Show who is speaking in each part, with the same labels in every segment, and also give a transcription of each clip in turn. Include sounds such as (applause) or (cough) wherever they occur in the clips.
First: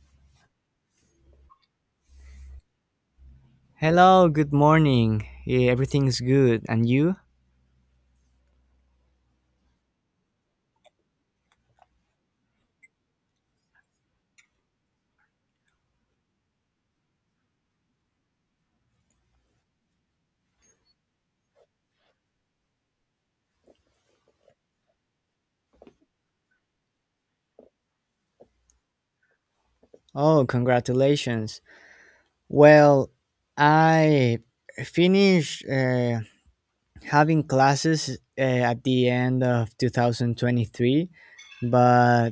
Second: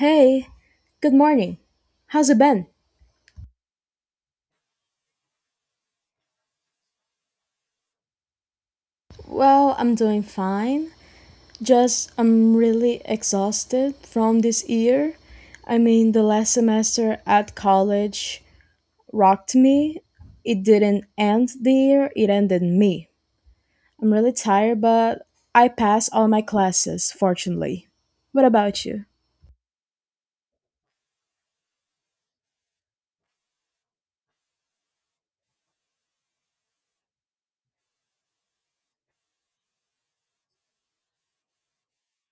Speaker 1: Hey, good morning. How's it been?
Speaker 2: Hello, good morning. Yeah, everything's good. And you?
Speaker 1: Well, I'm doing fine. Just I'm really exhausted from this year. I mean, the last semester at college rocked me. It didn't end the year, it ended me. I'm really tired, but I passed all my classes, fortunately. What about you?
Speaker 2: Oh, congratulations. Well, I finished having classes at the end of 2023, but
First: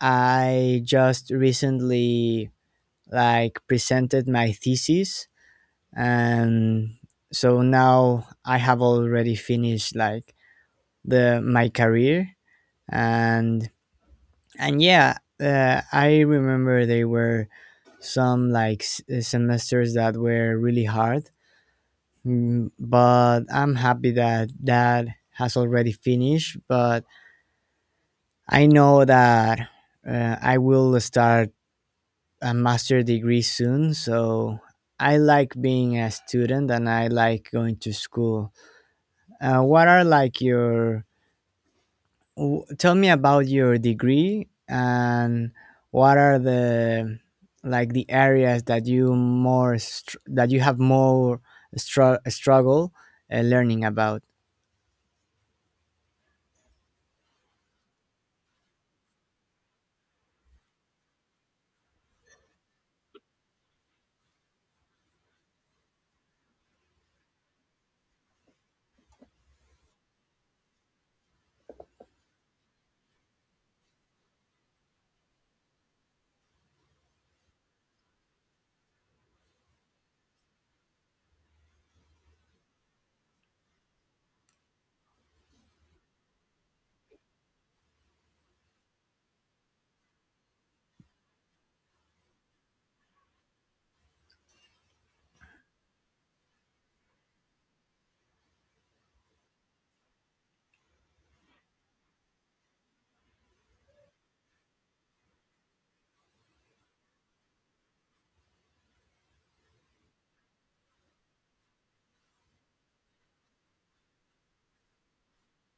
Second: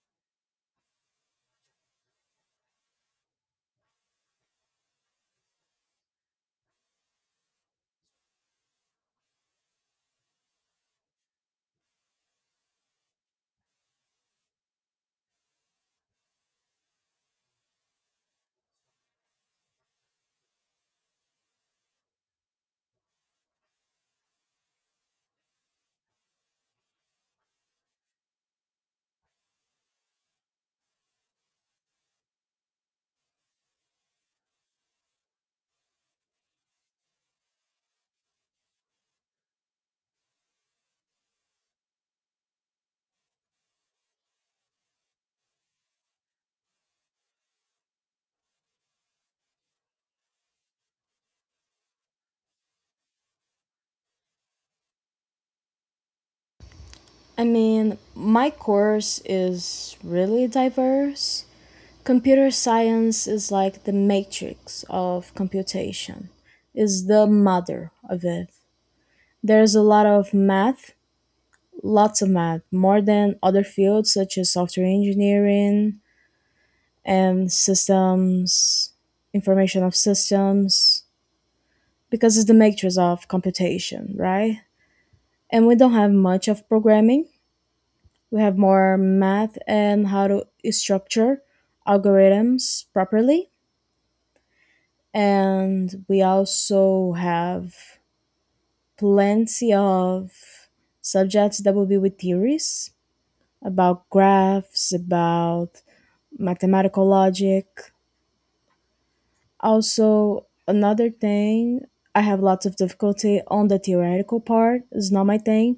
Speaker 2: I just recently like presented my thesis. And so now I have already finished like the my career. And and yeah, uh, I remember there were some like semesters that were really hard. But I'm happy that has already finished. But I know that I will start a master degree soon, so I like being a student and I like going to school. What are like your W- Tell me about your degree and what are the like the areas that that you have more struggle learning about.
Speaker 1: I mean, my course is really diverse. Computer science is like the matrix of computation. Is the mother of it. There's a lot of math, lots of math, more than other fields such as software engineering and systems, information of systems, because it's the matrix of computation, right? And we don't have much of programming, we have more math and how to structure algorithms properly, and we also have plenty of subjects that will be with theories about graphs, about mathematical logic. Also, another thing, I have lots of difficulty on the theoretical part. It's not my thing.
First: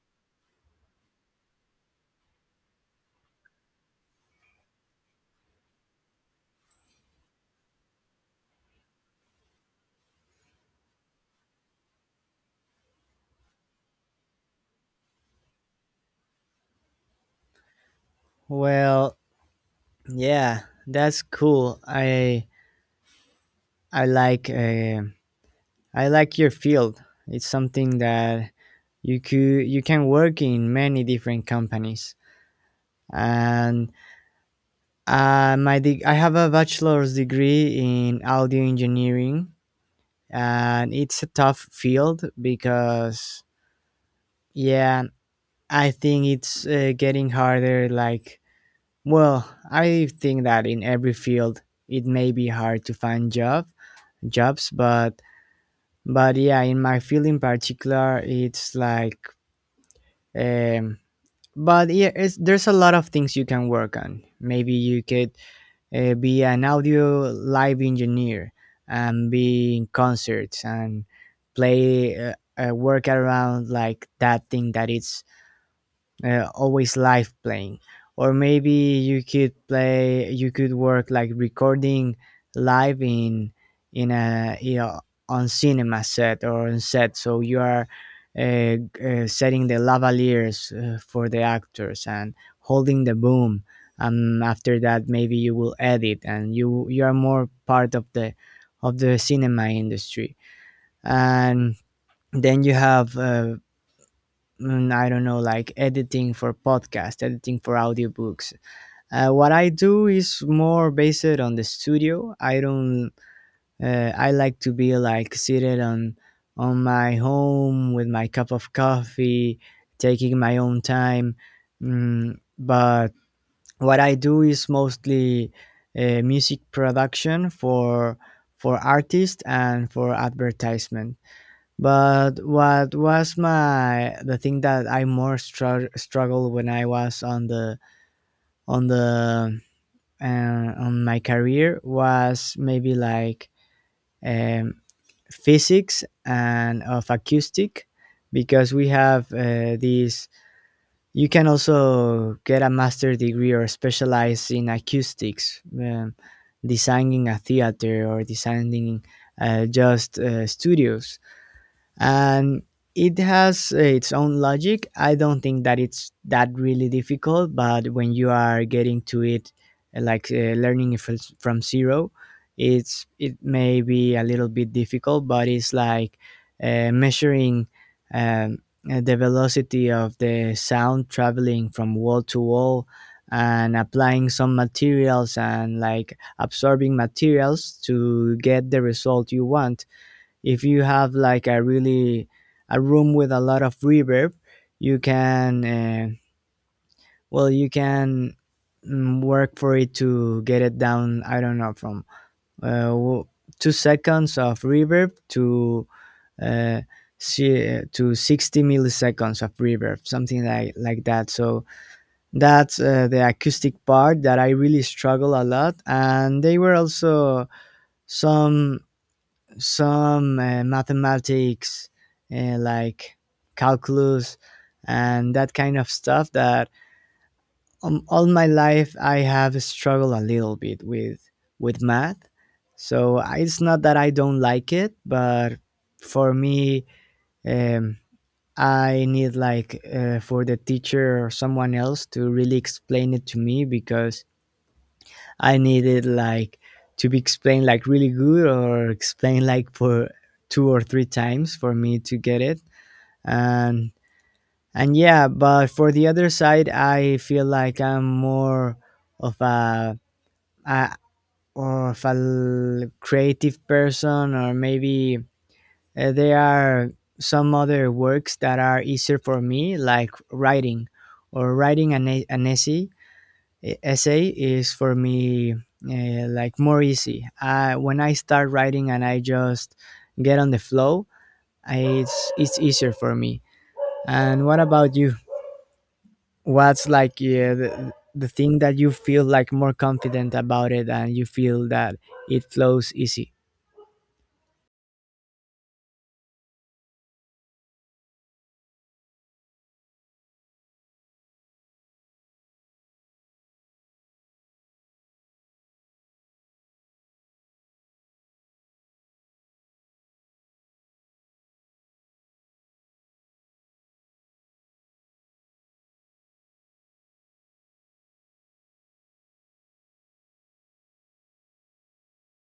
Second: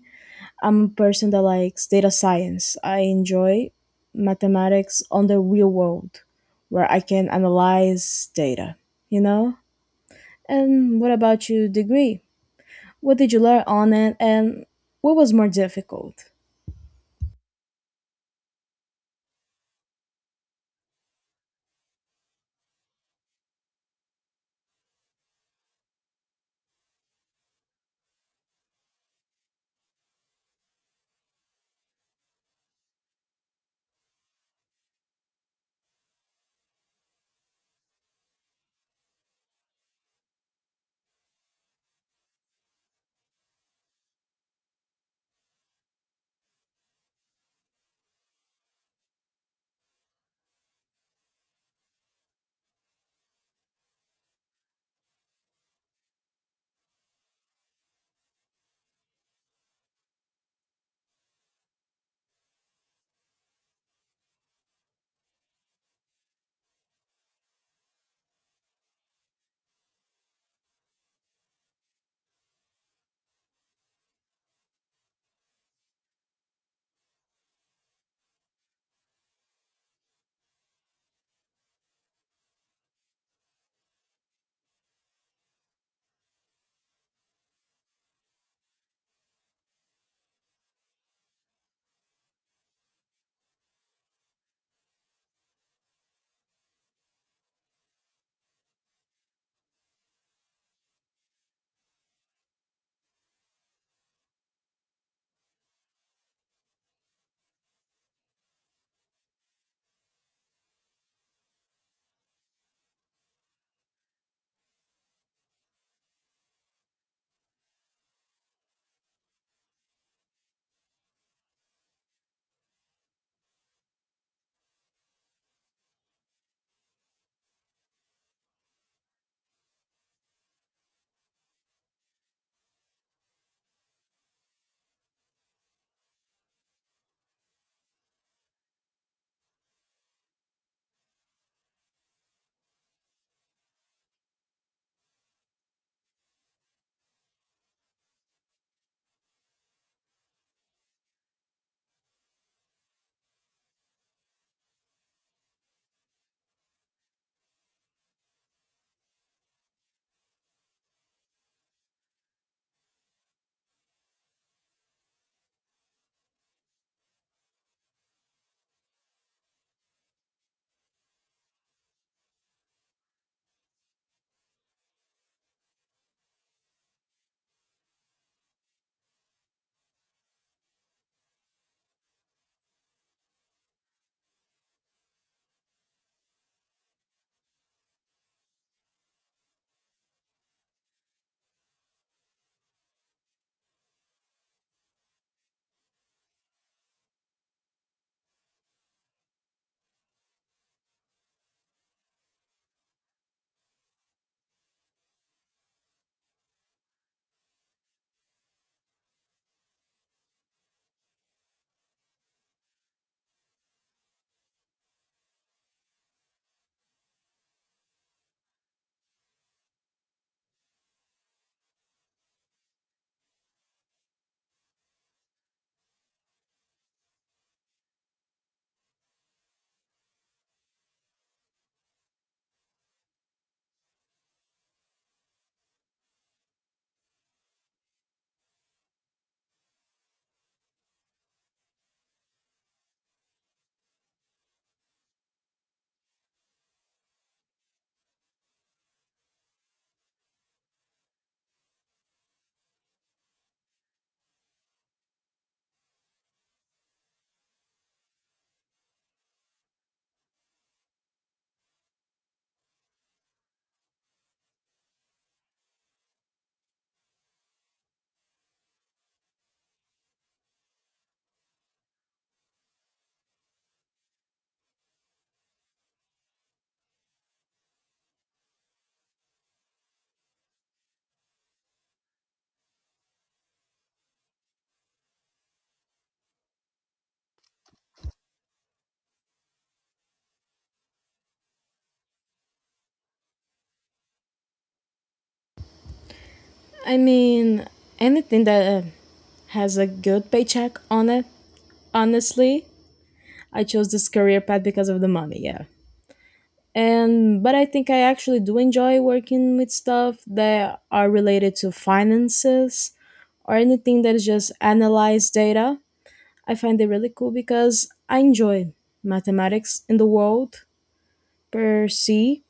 Speaker 1: I'm a person that likes data science. I enjoy mathematics on the real world where I can analyze data, you know? And what about your degree? What did you learn on it and what was more difficult?
Speaker 2: Well, yeah, that's cool. I like I like your field. It's something that you can work in many different companies. And I have a bachelor's degree in audio engineering, and it's a tough field because, yeah, I think it's getting harder. Like, well, I think that in every field it may be hard to find jobs, but yeah, in my field in particular, it's like um but yeah, there's a lot of things you can work on. Maybe you could be an audio live engineer and be in concerts and play work around like that thing that it's always live playing. Or maybe you could work like recording live in a, you know, on cinema set or on set, so you are uh, setting the lavaliers for the actors and holding the boom. After that maybe you will edit and you are more part of the cinema industry. And then you have I don't know, like editing for podcast, editing for audiobooks. What I do is more based on the studio. I don't. I like to be like seated on my home with my cup of coffee, taking my own time. But what I do is mostly music production for artists and for advertisement. But what was my the thing that I more struggled when I was on the on the on my career was maybe like um, physics and of acoustic, because we have these, you can also get a master degree or specialize in acoustics. Designing a theater or designing just studios, and it has its own logic. I don't think that it's that really difficult, but when you are getting to it, learning it, it's from zero. It's it may be a little bit difficult. But it's like measuring um, the velocity of the sound traveling from wall to wall and applying some materials and like absorbing materials to get the result you want. If you have like a really, a room with a lot of reverb, you can well, you can work for it to get it down. I don't know, from uh, 2 seconds of reverb to uh, to 60 milliseconds of reverb, something like that. So that's the acoustic part that I really struggle a lot. And they were also some some mathematics like calculus and that kind of stuff that, all my life I have struggled a little bit with math. So it's not that I don't like it, but for me, um, I need like for the teacher or someone else to really explain it to me, because I needed like to be explained like really good or explained like for two or three times for me to get it. And and but for the other side, I feel like I'm more of a or of a creative person. Or maybe there are some other works that are easier for me, like writing or writing an essay. Essay is for me like more easy. When I start writing and I just get on the flow, it's easier for me. And what about you? What's like the thing that you feel like more confident about it and you feel that it flows easy?
Speaker 1: I mean, anything that has a good paycheck on it, honestly. I chose this career path because of the money, yeah. And but I think I actually do enjoy working with stuff that are related to finances or anything that is just analyze data. I find it really cool because I enjoy mathematics in the world per se.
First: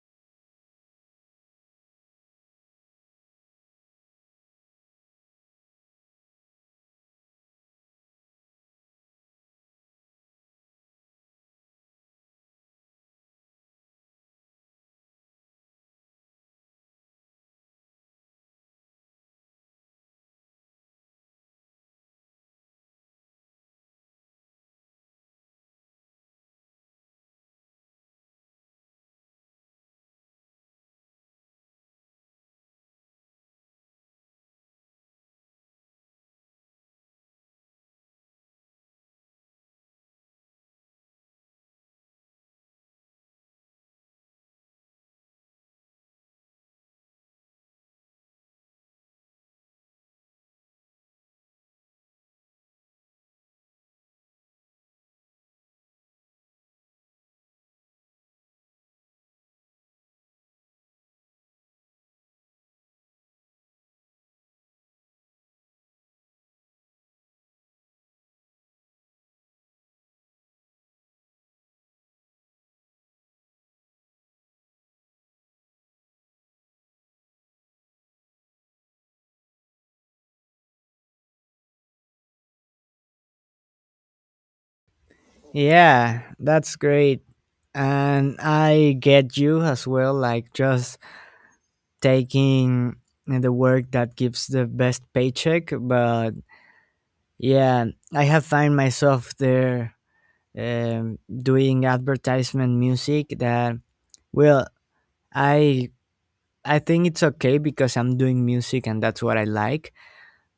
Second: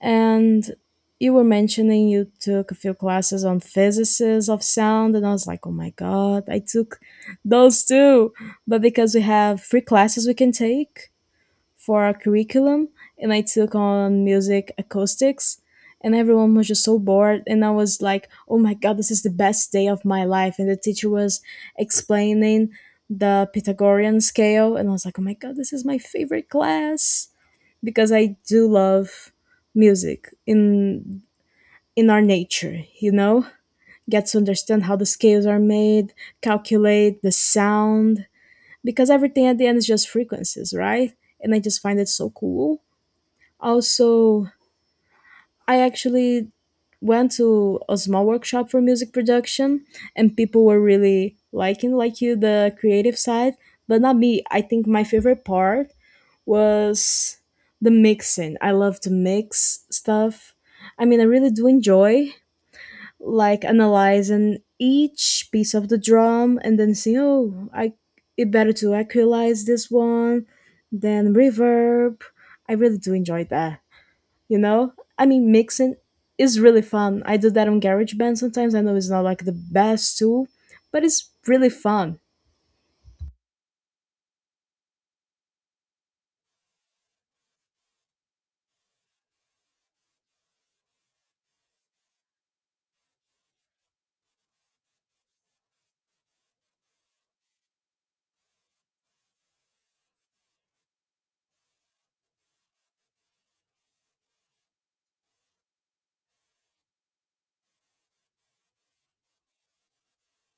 Speaker 1: And you were mentioning you took a few classes on physicists of sound, and I was like, oh my god, I took those too. But because we have free classes we can take for our curriculum, and I took on music acoustics, and everyone was just so bored and I was like, "Oh my god, this is the best day of my life." And the teacher was explaining the Pythagorean scale and I was like, "Oh my god, this is my favorite class." Because I do love music in our nature, you know? Get to understand how the scales are made, calculate the sound, because everything at the end is just frequencies, right? And I just find it so cool. Also, I actually went to a small workshop for music production, and people were really liking like you the creative side, but not me. I think my favorite part was the mixing. I love to mix stuff. I mean, I really do enjoy like analyzing each piece of the drum and then seeing, oh, I it better to equalize this one then reverb. I really do enjoy that, you know? I mean, mixing is really fun. I do that on GarageBand sometimes. I know it's not like the best tool, but it's really fun.
Speaker 2: Yeah, that's great. And I get you as well, like, just taking the work that gives the best paycheck. But yeah, I have found myself there doing advertisement music that, well, I I think it's okay because I'm doing music and that's what I like.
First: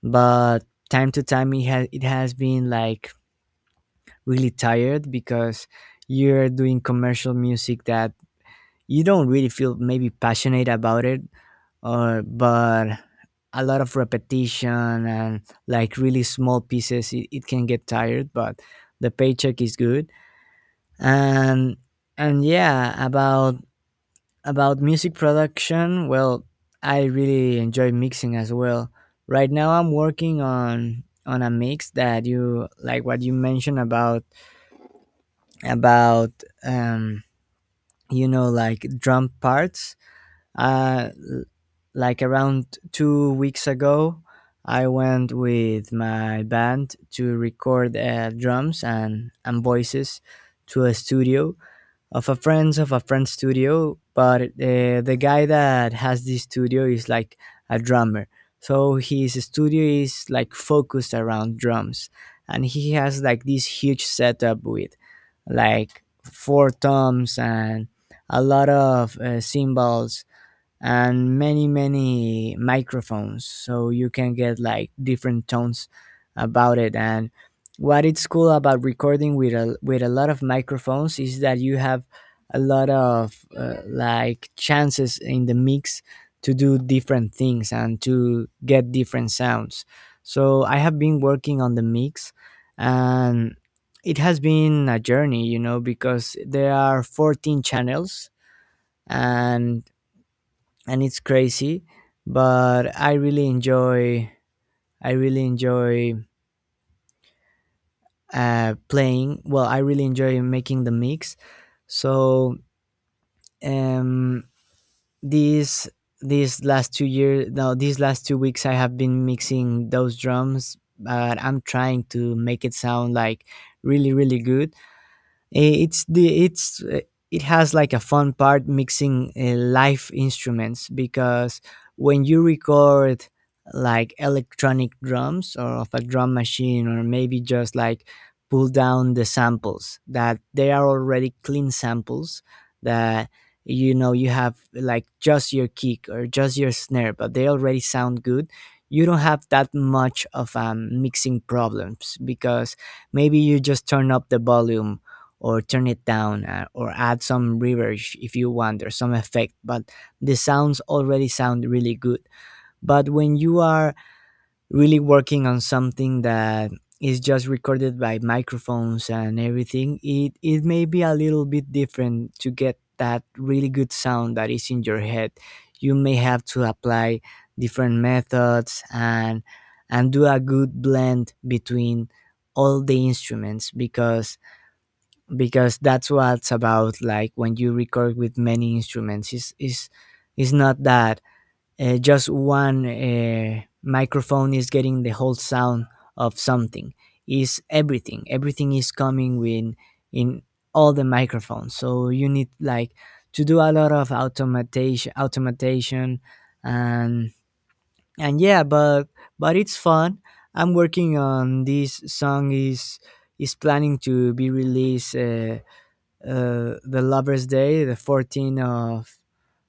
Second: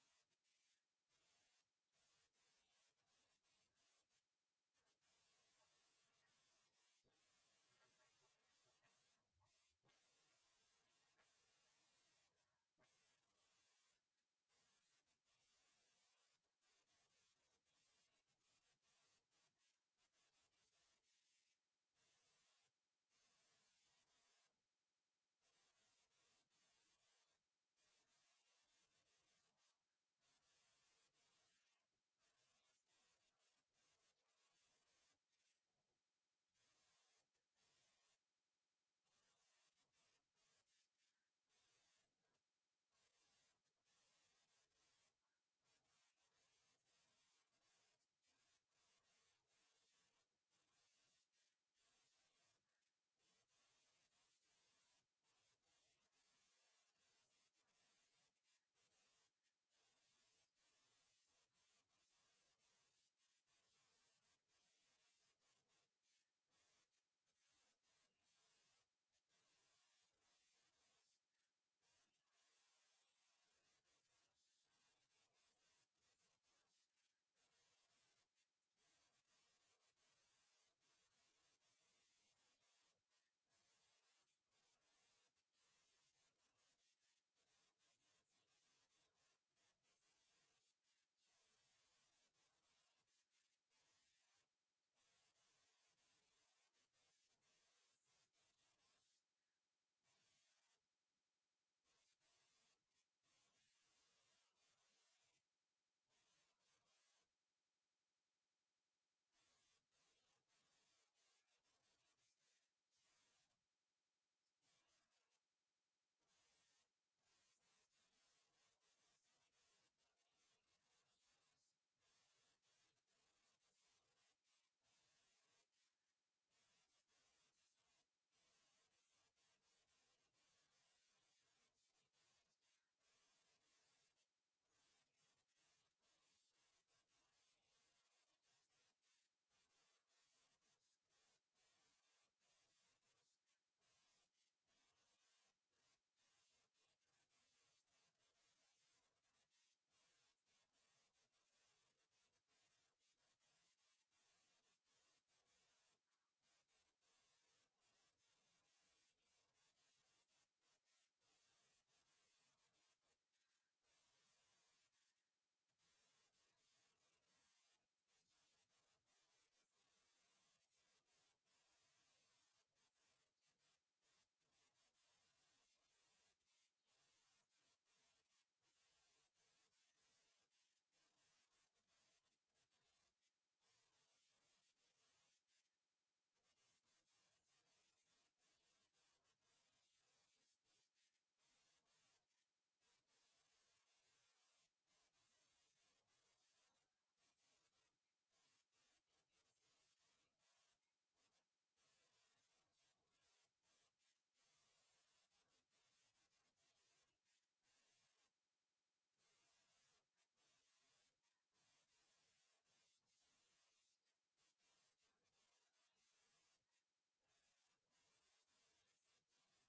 Speaker 2: But time to time it has been like really tired, because you're doing commercial music that you don't really feel maybe passionate about it, or but a lot of repetition and like really small pieces. It can get tired, but the paycheck is good. And and yeah about music production, well, I really enjoy mixing as well. Right now I'm working on a mix that, you like what you mentioned about, um you know, like drum parts. uh l- like, around 2 weeks ago I went with my band to record drums and voices to a studio, of a friend's studio. But the guy that has this studio is like a drummer, so his studio is like focused around drums. And he has like this huge setup with like four toms and a lot of cymbals and many microphones, so you can get like different tones about it. And what it's cool about recording with a lot of microphones is that you have a lot of like chances in the mix to do different things and to get different sounds. So I have been working on the mix, and it has been a journey, you know, because there are 14 channels. and and it's crazy, but I really enjoy, I really enjoy playing well I really enjoy making the mix. So um these these last 2 weeks I have been mixing those drums, but I'm trying to make it sound like really really good. It's the it's it has like a fun part mixing live instruments, because when you record like electronic drums or of a drum machine, or maybe just like pull down the samples, that they are already clean samples. That, you know, you have like just your kick or just your snare, but they already sound good. You don't have that much of mixing problems, because maybe you just turn up the volume or turn it down, or add some reverb if you want or some effect. But the sounds already sound really good. But when you are really working on something that is just recorded by microphones and everything, it may be a little bit different to get that really good sound that is in your head. You may have to apply different methods and do a good blend between all the instruments. Because that's what's about, like, when you record with many instruments, is not that just one microphone is getting the whole sound of something. Is everything, everything is coming with in all the microphones, so you need like to do a lot of automation. And and yeah but but it's fun. I'm working on this song, is planning to be released the Lovers' Day, the 14th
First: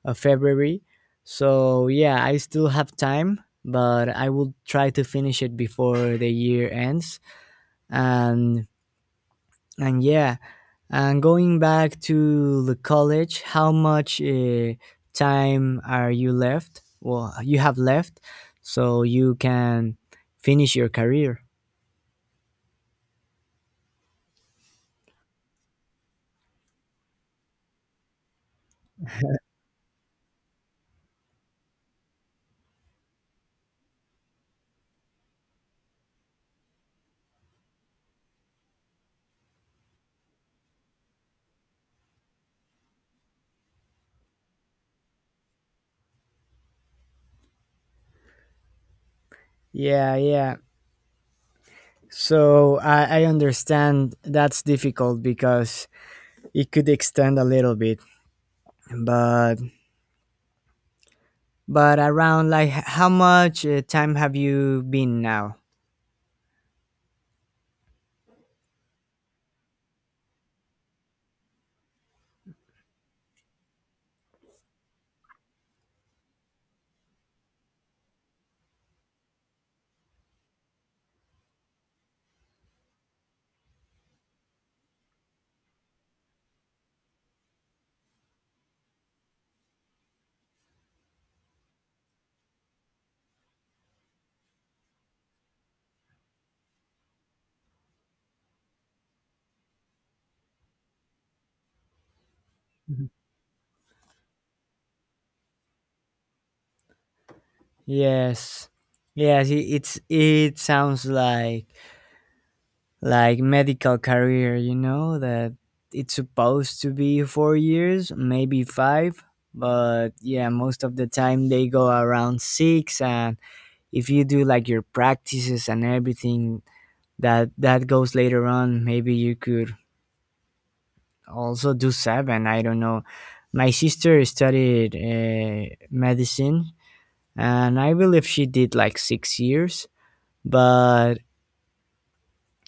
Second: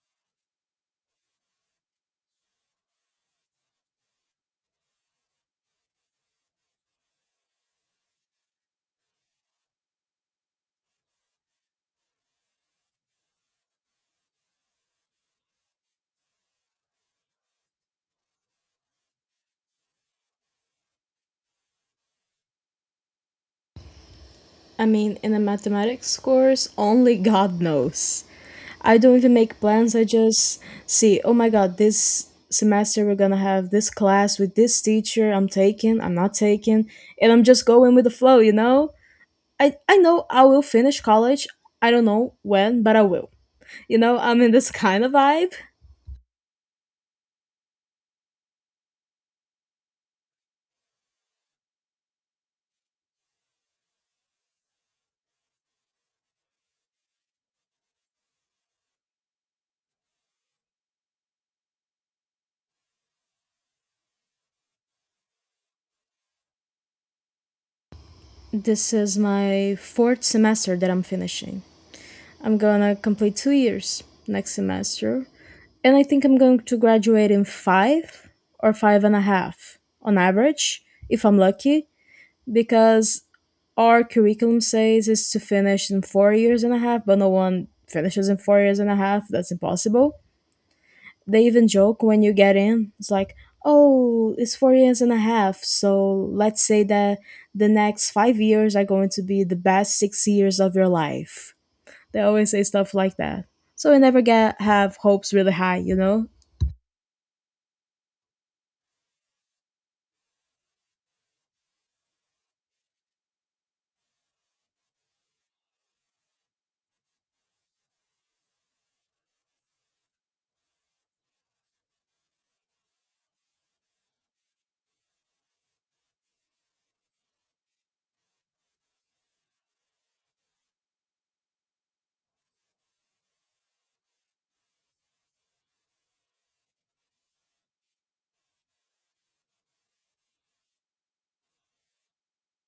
Speaker 2: of February. So yeah, I still have time, but I will try to finish it before the year ends. And and yeah, and going back to the college, how much time are you left? Well, you have left, so you can finish your career.
Speaker 1: I mean, in a mathematics course, only god knows. I don't even make plans. I just see, oh my god, this semester we're gonna have this class with this teacher, I'm taking, I'm not taking, and I'm just going with the flow, you know? I know I will finish college. I don't know when, but I will. You know, I'm in this (laughs) kind of vibe.
Speaker 2: Yeah, yeah. So I understand that's difficult, because it could extend a little bit. but but around like how much time have you been now?
Speaker 1: This is my fourth semester that I'm finishing. I'm gonna complete 2 years next semester. And I think I'm going to graduate in five or five and a half on average, if I'm lucky, because our curriculum says is to finish in 4 years and a half, but no one finishes in 4 years and a half. That's impossible. They even joke when you get in. It's like, oh, it's 4 years and a half. So let's say that the next 5 years are going to be the best 6 years of your life. They always say stuff
Speaker 2: Mhm.
Speaker 1: like that. So we never get have hopes really high, you know?
Speaker 2: Yes, yes, it's, it sounds like medical career, you know, that it's supposed to be 4 years, maybe five. But yeah, most of the time they go around six. And if you do like your practices and everything, that that goes later on, maybe you could also do sab, and I don't know, my sister studied medicine, and I believe she did like 6 years. but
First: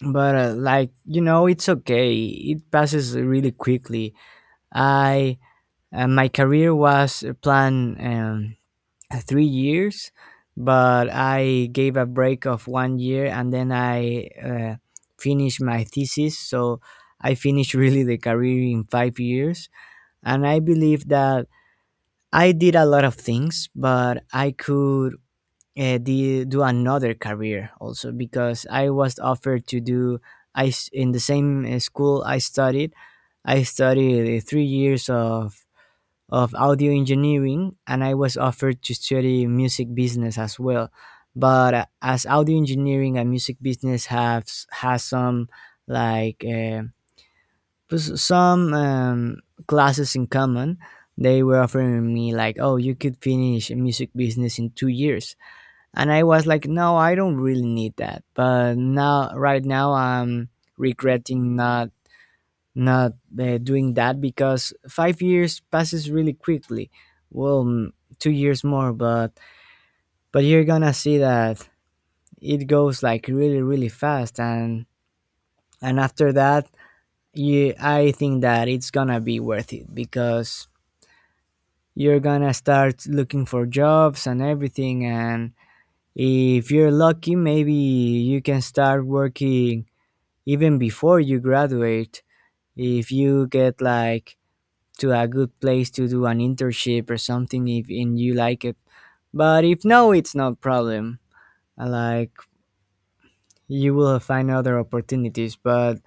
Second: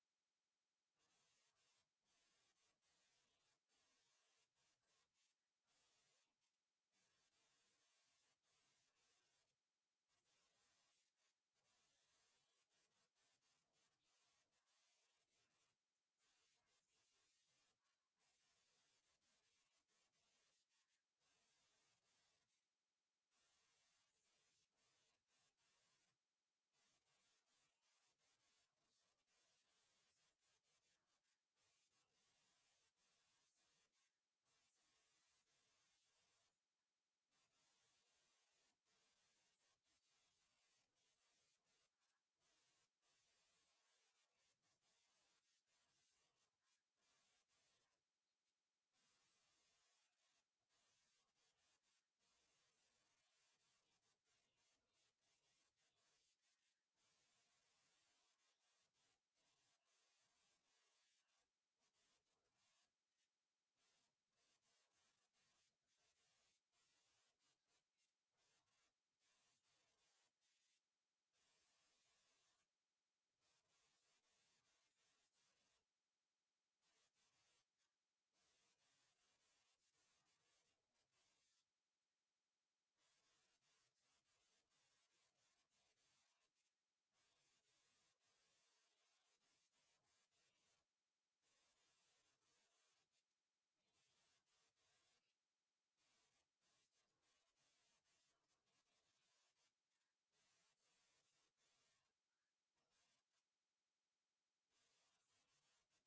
Speaker 2: but like, you know, it's okay, it passes really quickly. I Uh, my career was planned 3 years, but I gave a break of 1 year, and then I finished my thesis. So I finished (laughs) really the career in 5 years. And I believe that I did a lot of things, but I could do another career also, because I was offered to do, in the same school I studied. I studied 3 years of audio engineering, and I was offered to study music business as well. But as audio engineering and music business has some like. Uh, some classes in common. They were offering me like, oh, you could finish music business in 2 years. And I was like, no, I don't really need that, but now right now I'm regretting not doing that, because 5 years passes really quickly. Well, 2 years more, but you're gonna see that it goes like really fast. And after that, you I think that it's gonna be worth it, because you're gonna start looking for jobs and everything. And if you're lucky, maybe you can start working even before you graduate, if you get like to a good place to do an internship or something, if and you like it. But if no, it's not problem. Like, you will find other opportunities, but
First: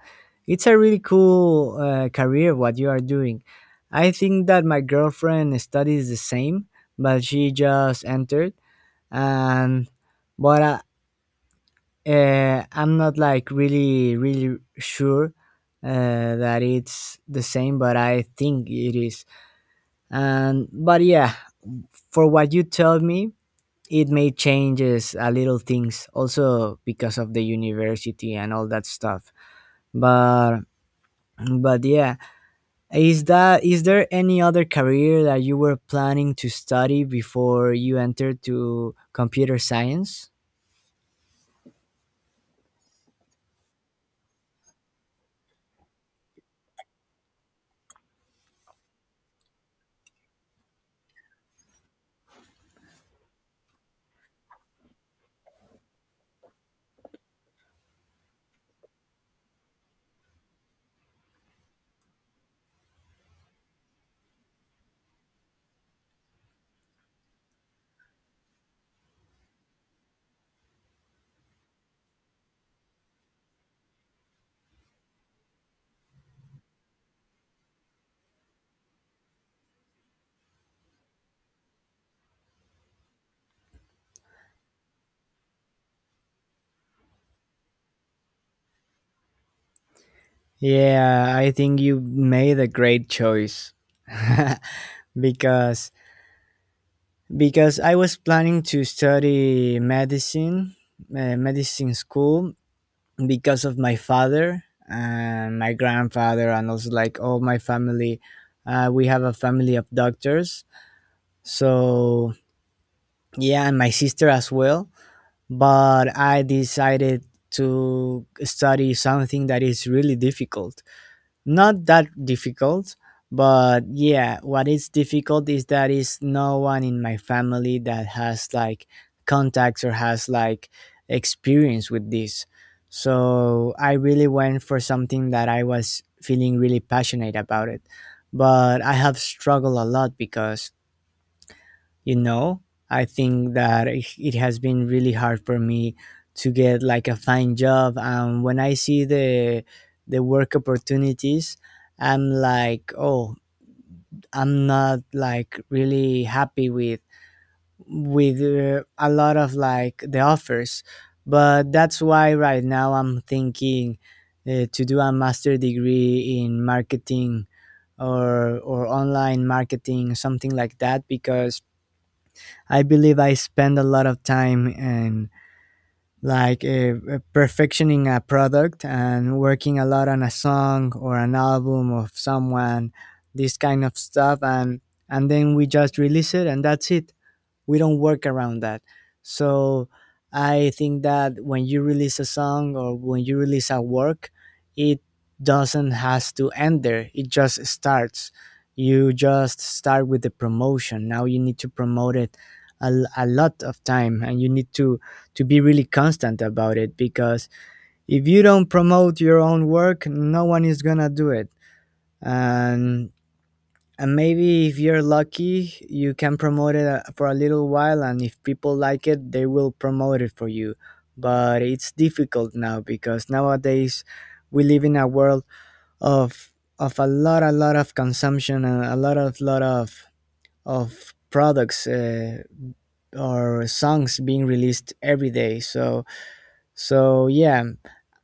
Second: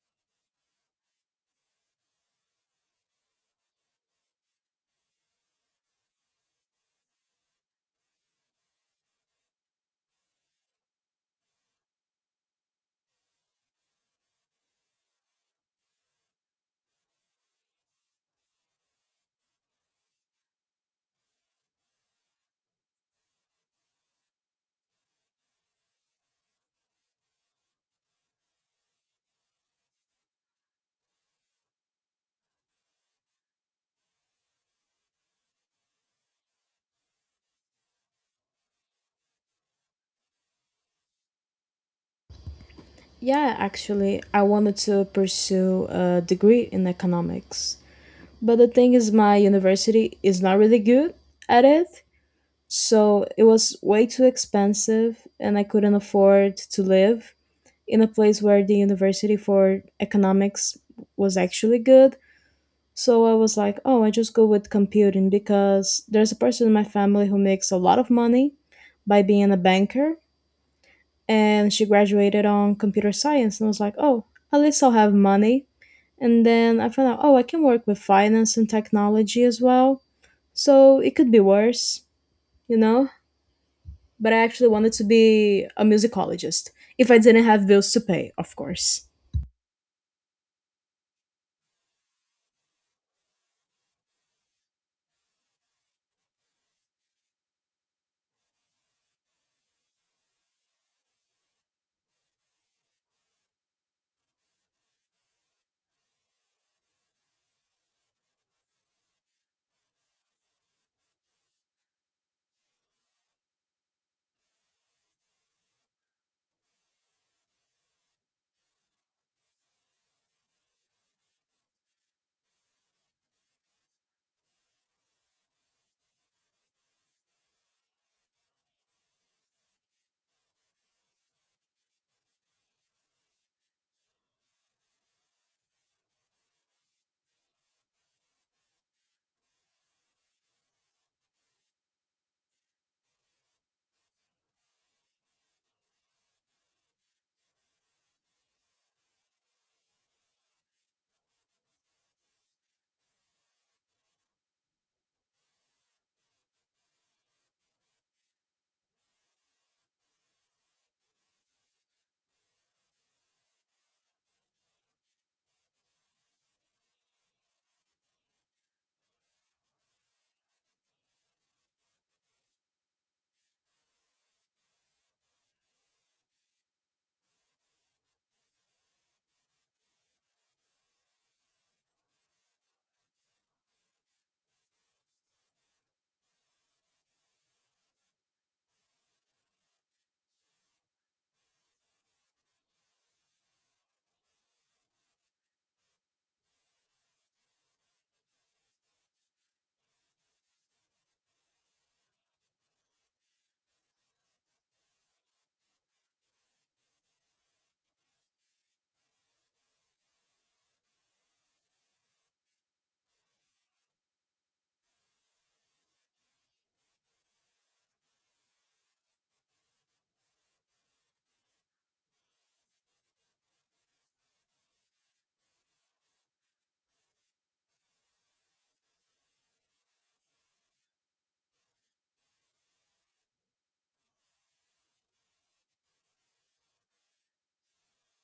Speaker 2: it's a really cool career what you are doing. I think that my girlfriend studies the same, but she just entered. And but I'm not like really sure that it's the same, but I think it is. And but yeah, for what you told me, it made changes a little things also because of the university and all that stuff. But but yeah, is there any other career that you were planning to study before you entered to computer science?
Speaker 1: Yeah, actually, I wanted to pursue a degree in economics. But the thing is, my university is not really good at it. So it was way too expensive, and I couldn't afford to live in a place where the university for economics was actually good. So I was like, oh, I just go with computing because there's a person in my family who makes a lot of money by being a banker, and she graduated on computer science, and I was like, oh, at least I'll have money. And then I found out, oh, I can work with finance and technology as well, so it could be worse, you know? But I actually wanted to be a musicologist, if I didn't have bills to pay, of course.
Speaker 2: Yeah, I think you made a great choice. (laughs) because because I was planning to study medicine, medicine school, because of my father and my grandfather and also like all my family. We have a family of doctors. So, yeah, and my sister as well. But I decided to study something that is really difficult. Not that difficult, but yeah, what is difficult is that is no one in my family that has like contacts or has like experience with this. So I really went for something that I was feeling really passionate about it, but I have struggled a lot because, you know, I think that it has been really hard for me to get like a fine job. And when I see the work opportunities, I'm like, oh, I'm not like really happy with a lot of like the offers. But that's why right now I'm thinking to do a master degree in marketing, or online marketing, something like that. Because I believe I spend a lot of time in, like, perfectioning a product and working a lot on a song or an album of someone, this kind of stuff. And then we just release it, and that's it. We don't work around that. So I think that when you release a song or when you release a work, it doesn't has to end there. It just starts. You just start with the promotion. Now you need to promote it a lot of time, and you need to be really constant about it, because if you don't promote your own work, no one is gonna do it. and and maybe if you're lucky, you can promote it for a little while, and if people like it, they will promote it for you. But it's difficult now, because nowadays we live in a world of of a lot of consumption, and a lot of products, or songs being released every day. So so yeah,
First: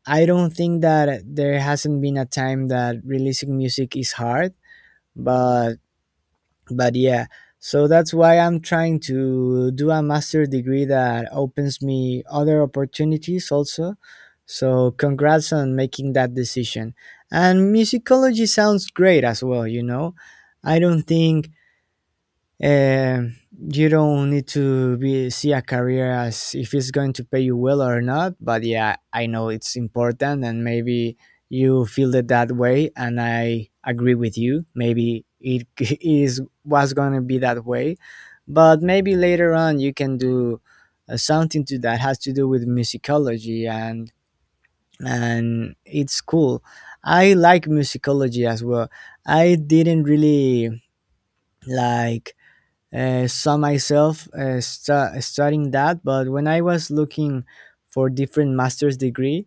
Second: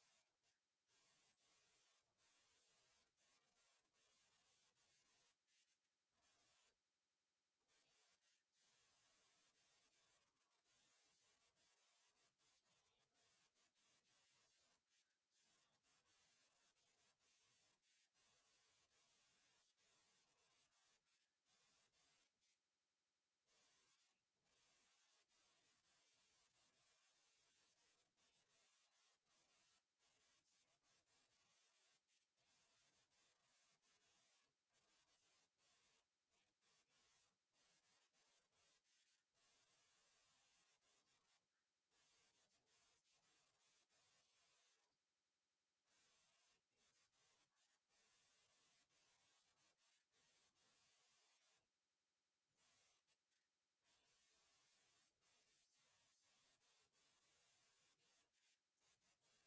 Speaker 2: I don't think that there hasn't been a time that releasing music is hard. but but yeah, so that's why I'm trying to do a master degree that opens me other opportunities also. So congrats on making that decision. And musicology sounds great as well, you know. I don't think, um, you don't need to be see a career as if it's going to pay you well or not. But yeah, I know it's important, and maybe you feel it that way, and I agree with you. Maybe it (laughs) is was going to be that way, but maybe later on you can do something to that has to do with musicology. And it's cool. I like musicology as well. I didn't really like saw myself studying that. But when I was looking for different master's degree,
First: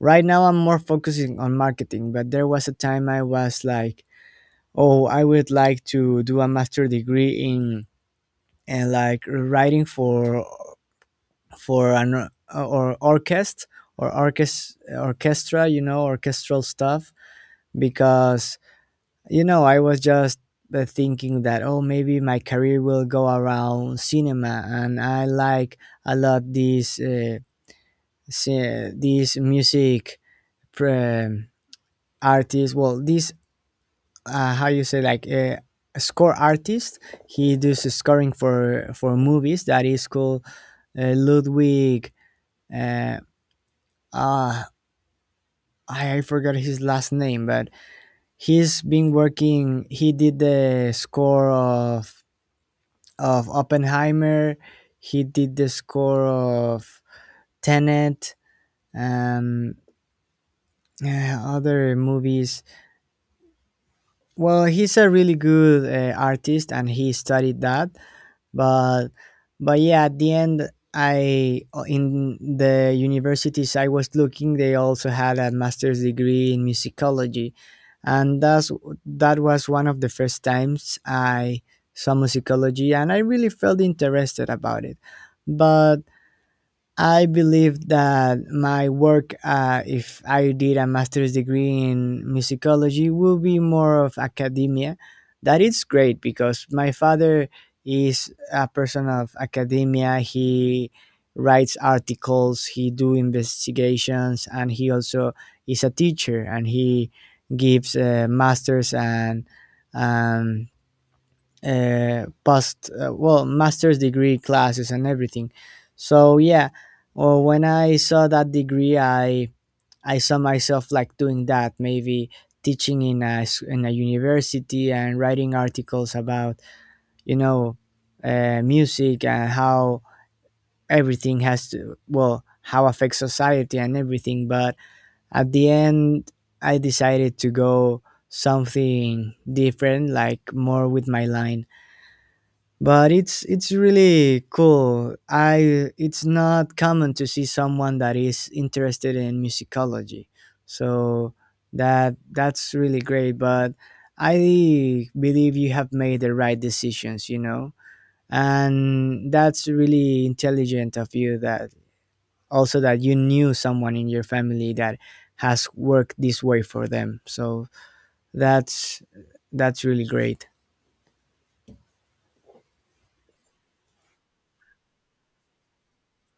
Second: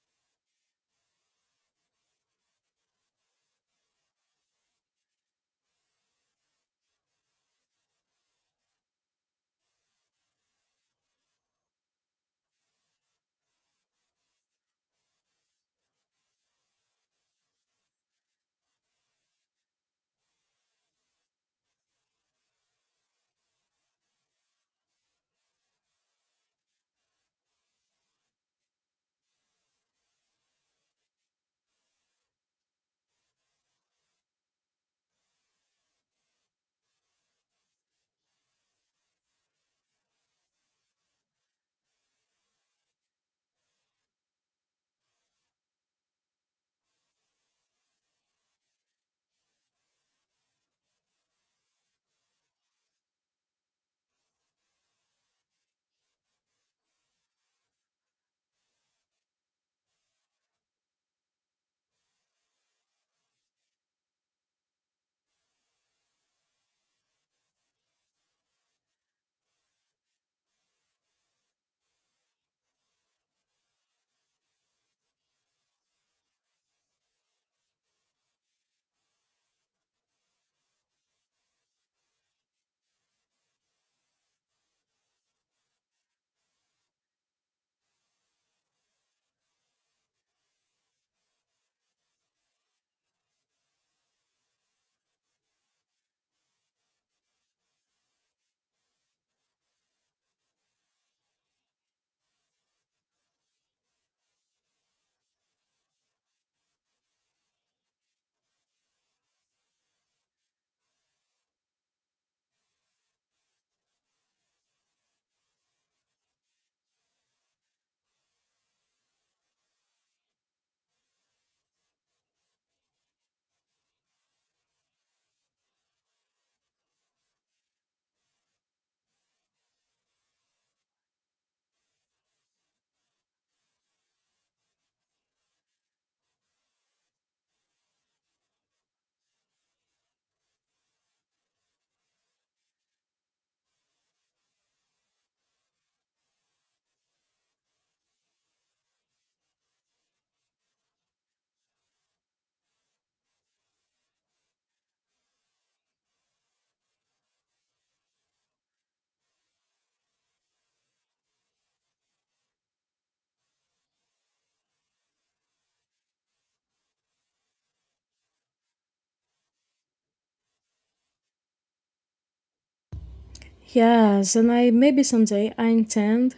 Speaker 2: right now I'm more focusing on marketing, but there was a time I was like, oh, I would like to do a master degree in, and like writing for an or orchestra or orchestra orchestra, you know, orchestral stuff. Because, you know, I was just thinking that, oh, maybe my career will go around cinema. And I like a lot these these music pre- artists. Well, this how you say like a score artist. He does the scoring for movies. That is called Ludwig. Uh, uh, I forgot his last name, but he's been working. He did the score of Oppenheimer. He did the score of Tenet and uh, other movies. Well, he's a really good artist, and he studied that. But but yeah, at the end, I in the universities I was looking, they also had a master's degree in musicology. And that's that was one of the first times I saw musicology, and I really felt interested about it. But I believe that my work, if I did a master's degree in musicology, will be more of academia. That is great, because my father is a person of academia. He writes articles, he do investigations, and he also is a teacher, and he gives masters and um, past well master's degree classes and everything. So yeah, well, when I saw that degree, I saw myself like doing that, maybe teaching in in a university, and writing articles about, you know, music and how everything has to, well, how affects society and everything. But at the end, I decided to go something different, like more with my line. But it's really cool. I it's not common to see someone that is interested in musicology. So that that's really great. But I believe you have made the right decisions, you know. And that's really intelligent of you, that also that you knew someone in your family that has worked this way for them. So that's that's really great.
Speaker 1: Yes, and I maybe someday I intend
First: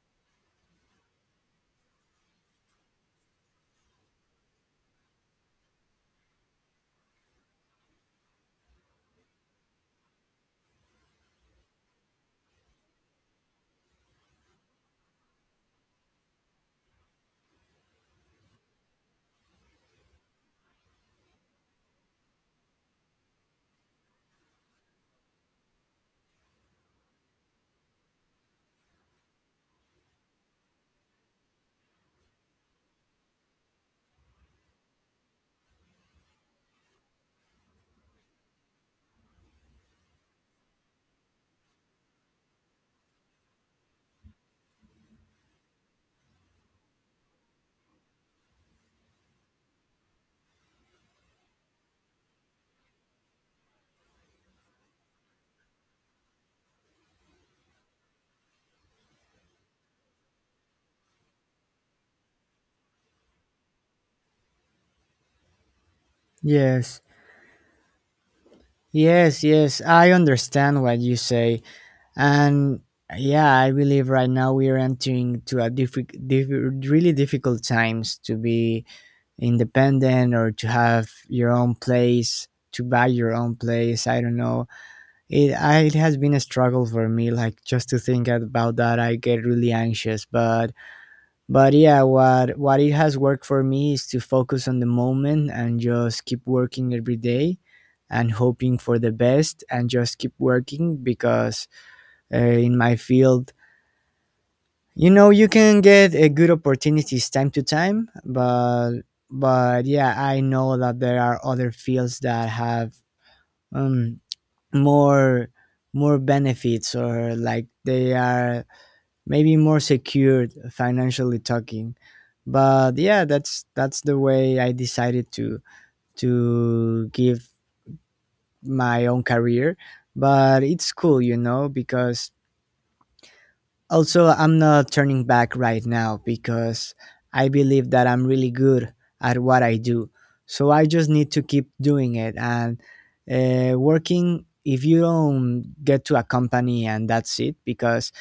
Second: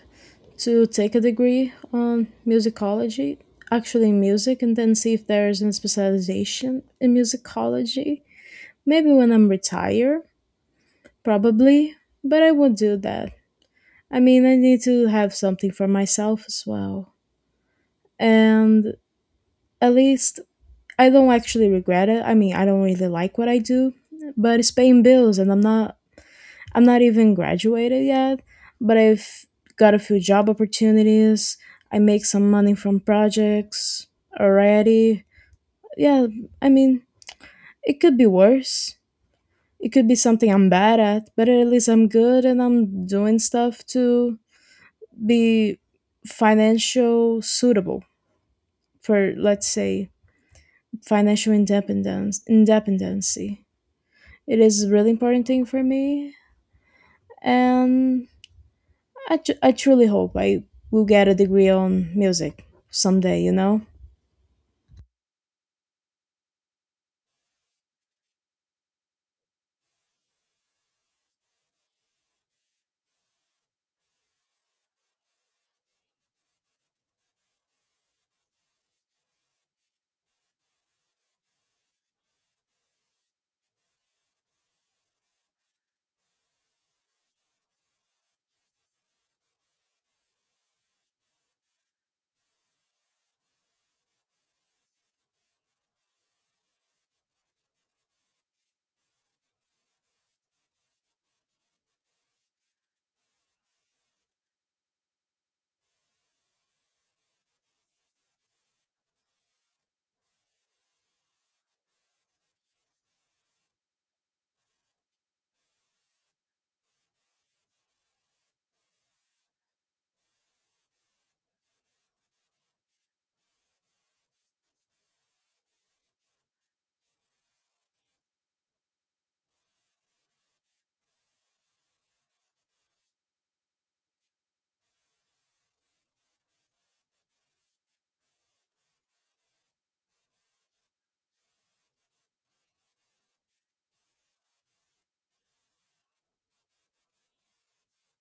Speaker 1: to take a degree on musicology, actually in music, and then see if there's a specialization in musicology. Maybe when I'm retired. Probably, but I won't do that. I mean, I need to have something for myself as well. And at least I don't actually regret it. I mean, I don't really like what I do, but it's paying bills, and I'm not even graduated yet, but I've got a few job opportunities. I make some money from projects already. Yeah, I mean, it could be worse. It could be something I'm bad at, but at least I'm good and I'm doing stuff to be financial suitable, for let's say financial independence independency. It is a really important thing for me. And I truly hope I will get a degree on music someday, you know?
Speaker 2: Yes. Yes, yes, I understand what you say. And yeah, I believe right now we are entering to a really difficult times to be independent or to have your own place, to buy your own place. I don't know. It, I, it has been a struggle for me, like just to think about that, I get really anxious. But yeah, what it has worked for me is to focus on the moment and just keep working every day and hoping for the best and just keep working. Because in my field, you know, you can get good opportunities time to time. But yeah, I know that there are other fields that have um more more benefits, or like they are maybe more secured financially talking. But yeah, that's the way I decided to give my own career. But it's cool, you know, because also I'm not turning back right now, because I believe that I'm really good at what I do. So I just need to keep doing it and working, if you don't get to a company, and that's it. Because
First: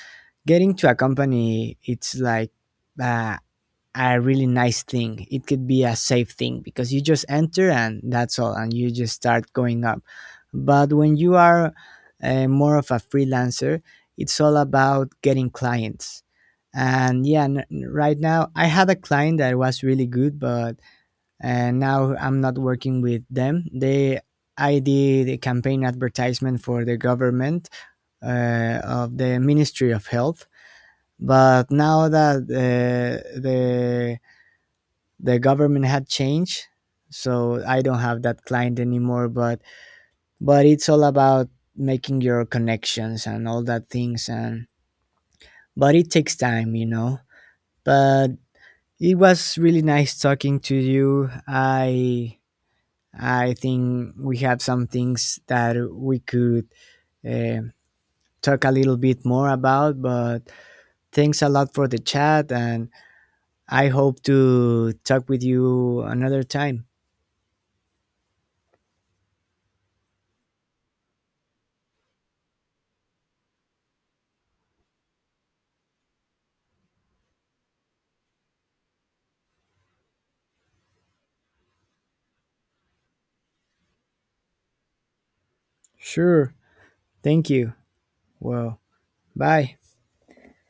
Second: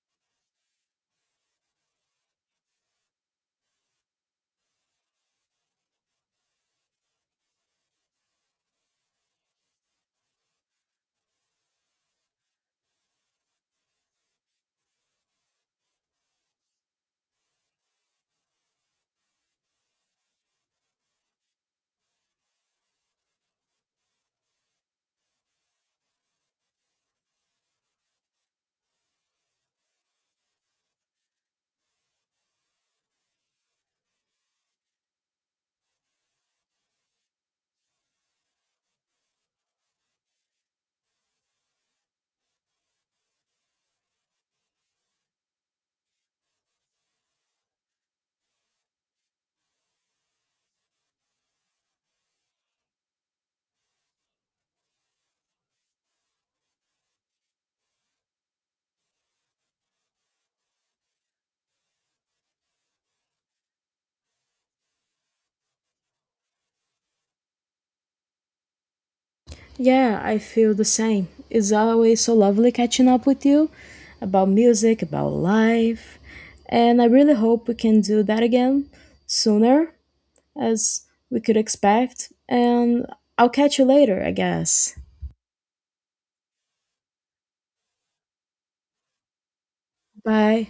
Speaker 2: getting to a company, it's like uh, a really nice thing. It could be a safe thing, because you just enter and that's all, and you just start going up. But when you are more of a freelancer, it's all about getting clients. And yeah, right now I had a client that was really good, but now I'm not working with them. They, I did a campaign advertisement for the government of the Ministry of Health. But now that the government had changed, so I don't have that client anymore. But it's all about making your connections and all that things. And but it takes time, you know. But it was really nice talking to you. I think we have some things that we could uh, talk a little bit more about. But thanks a lot for the chat, and I hope to talk with you another time.
Speaker 1: Yeah, I feel the same. It's always so lovely catching up with you, about music, about life, and I really hope we can do that again sooner as we could expect, and I'll catch you later, I guess.
Speaker 2: Sure. Thank you. Well. Bye.
Speaker 1: Bye.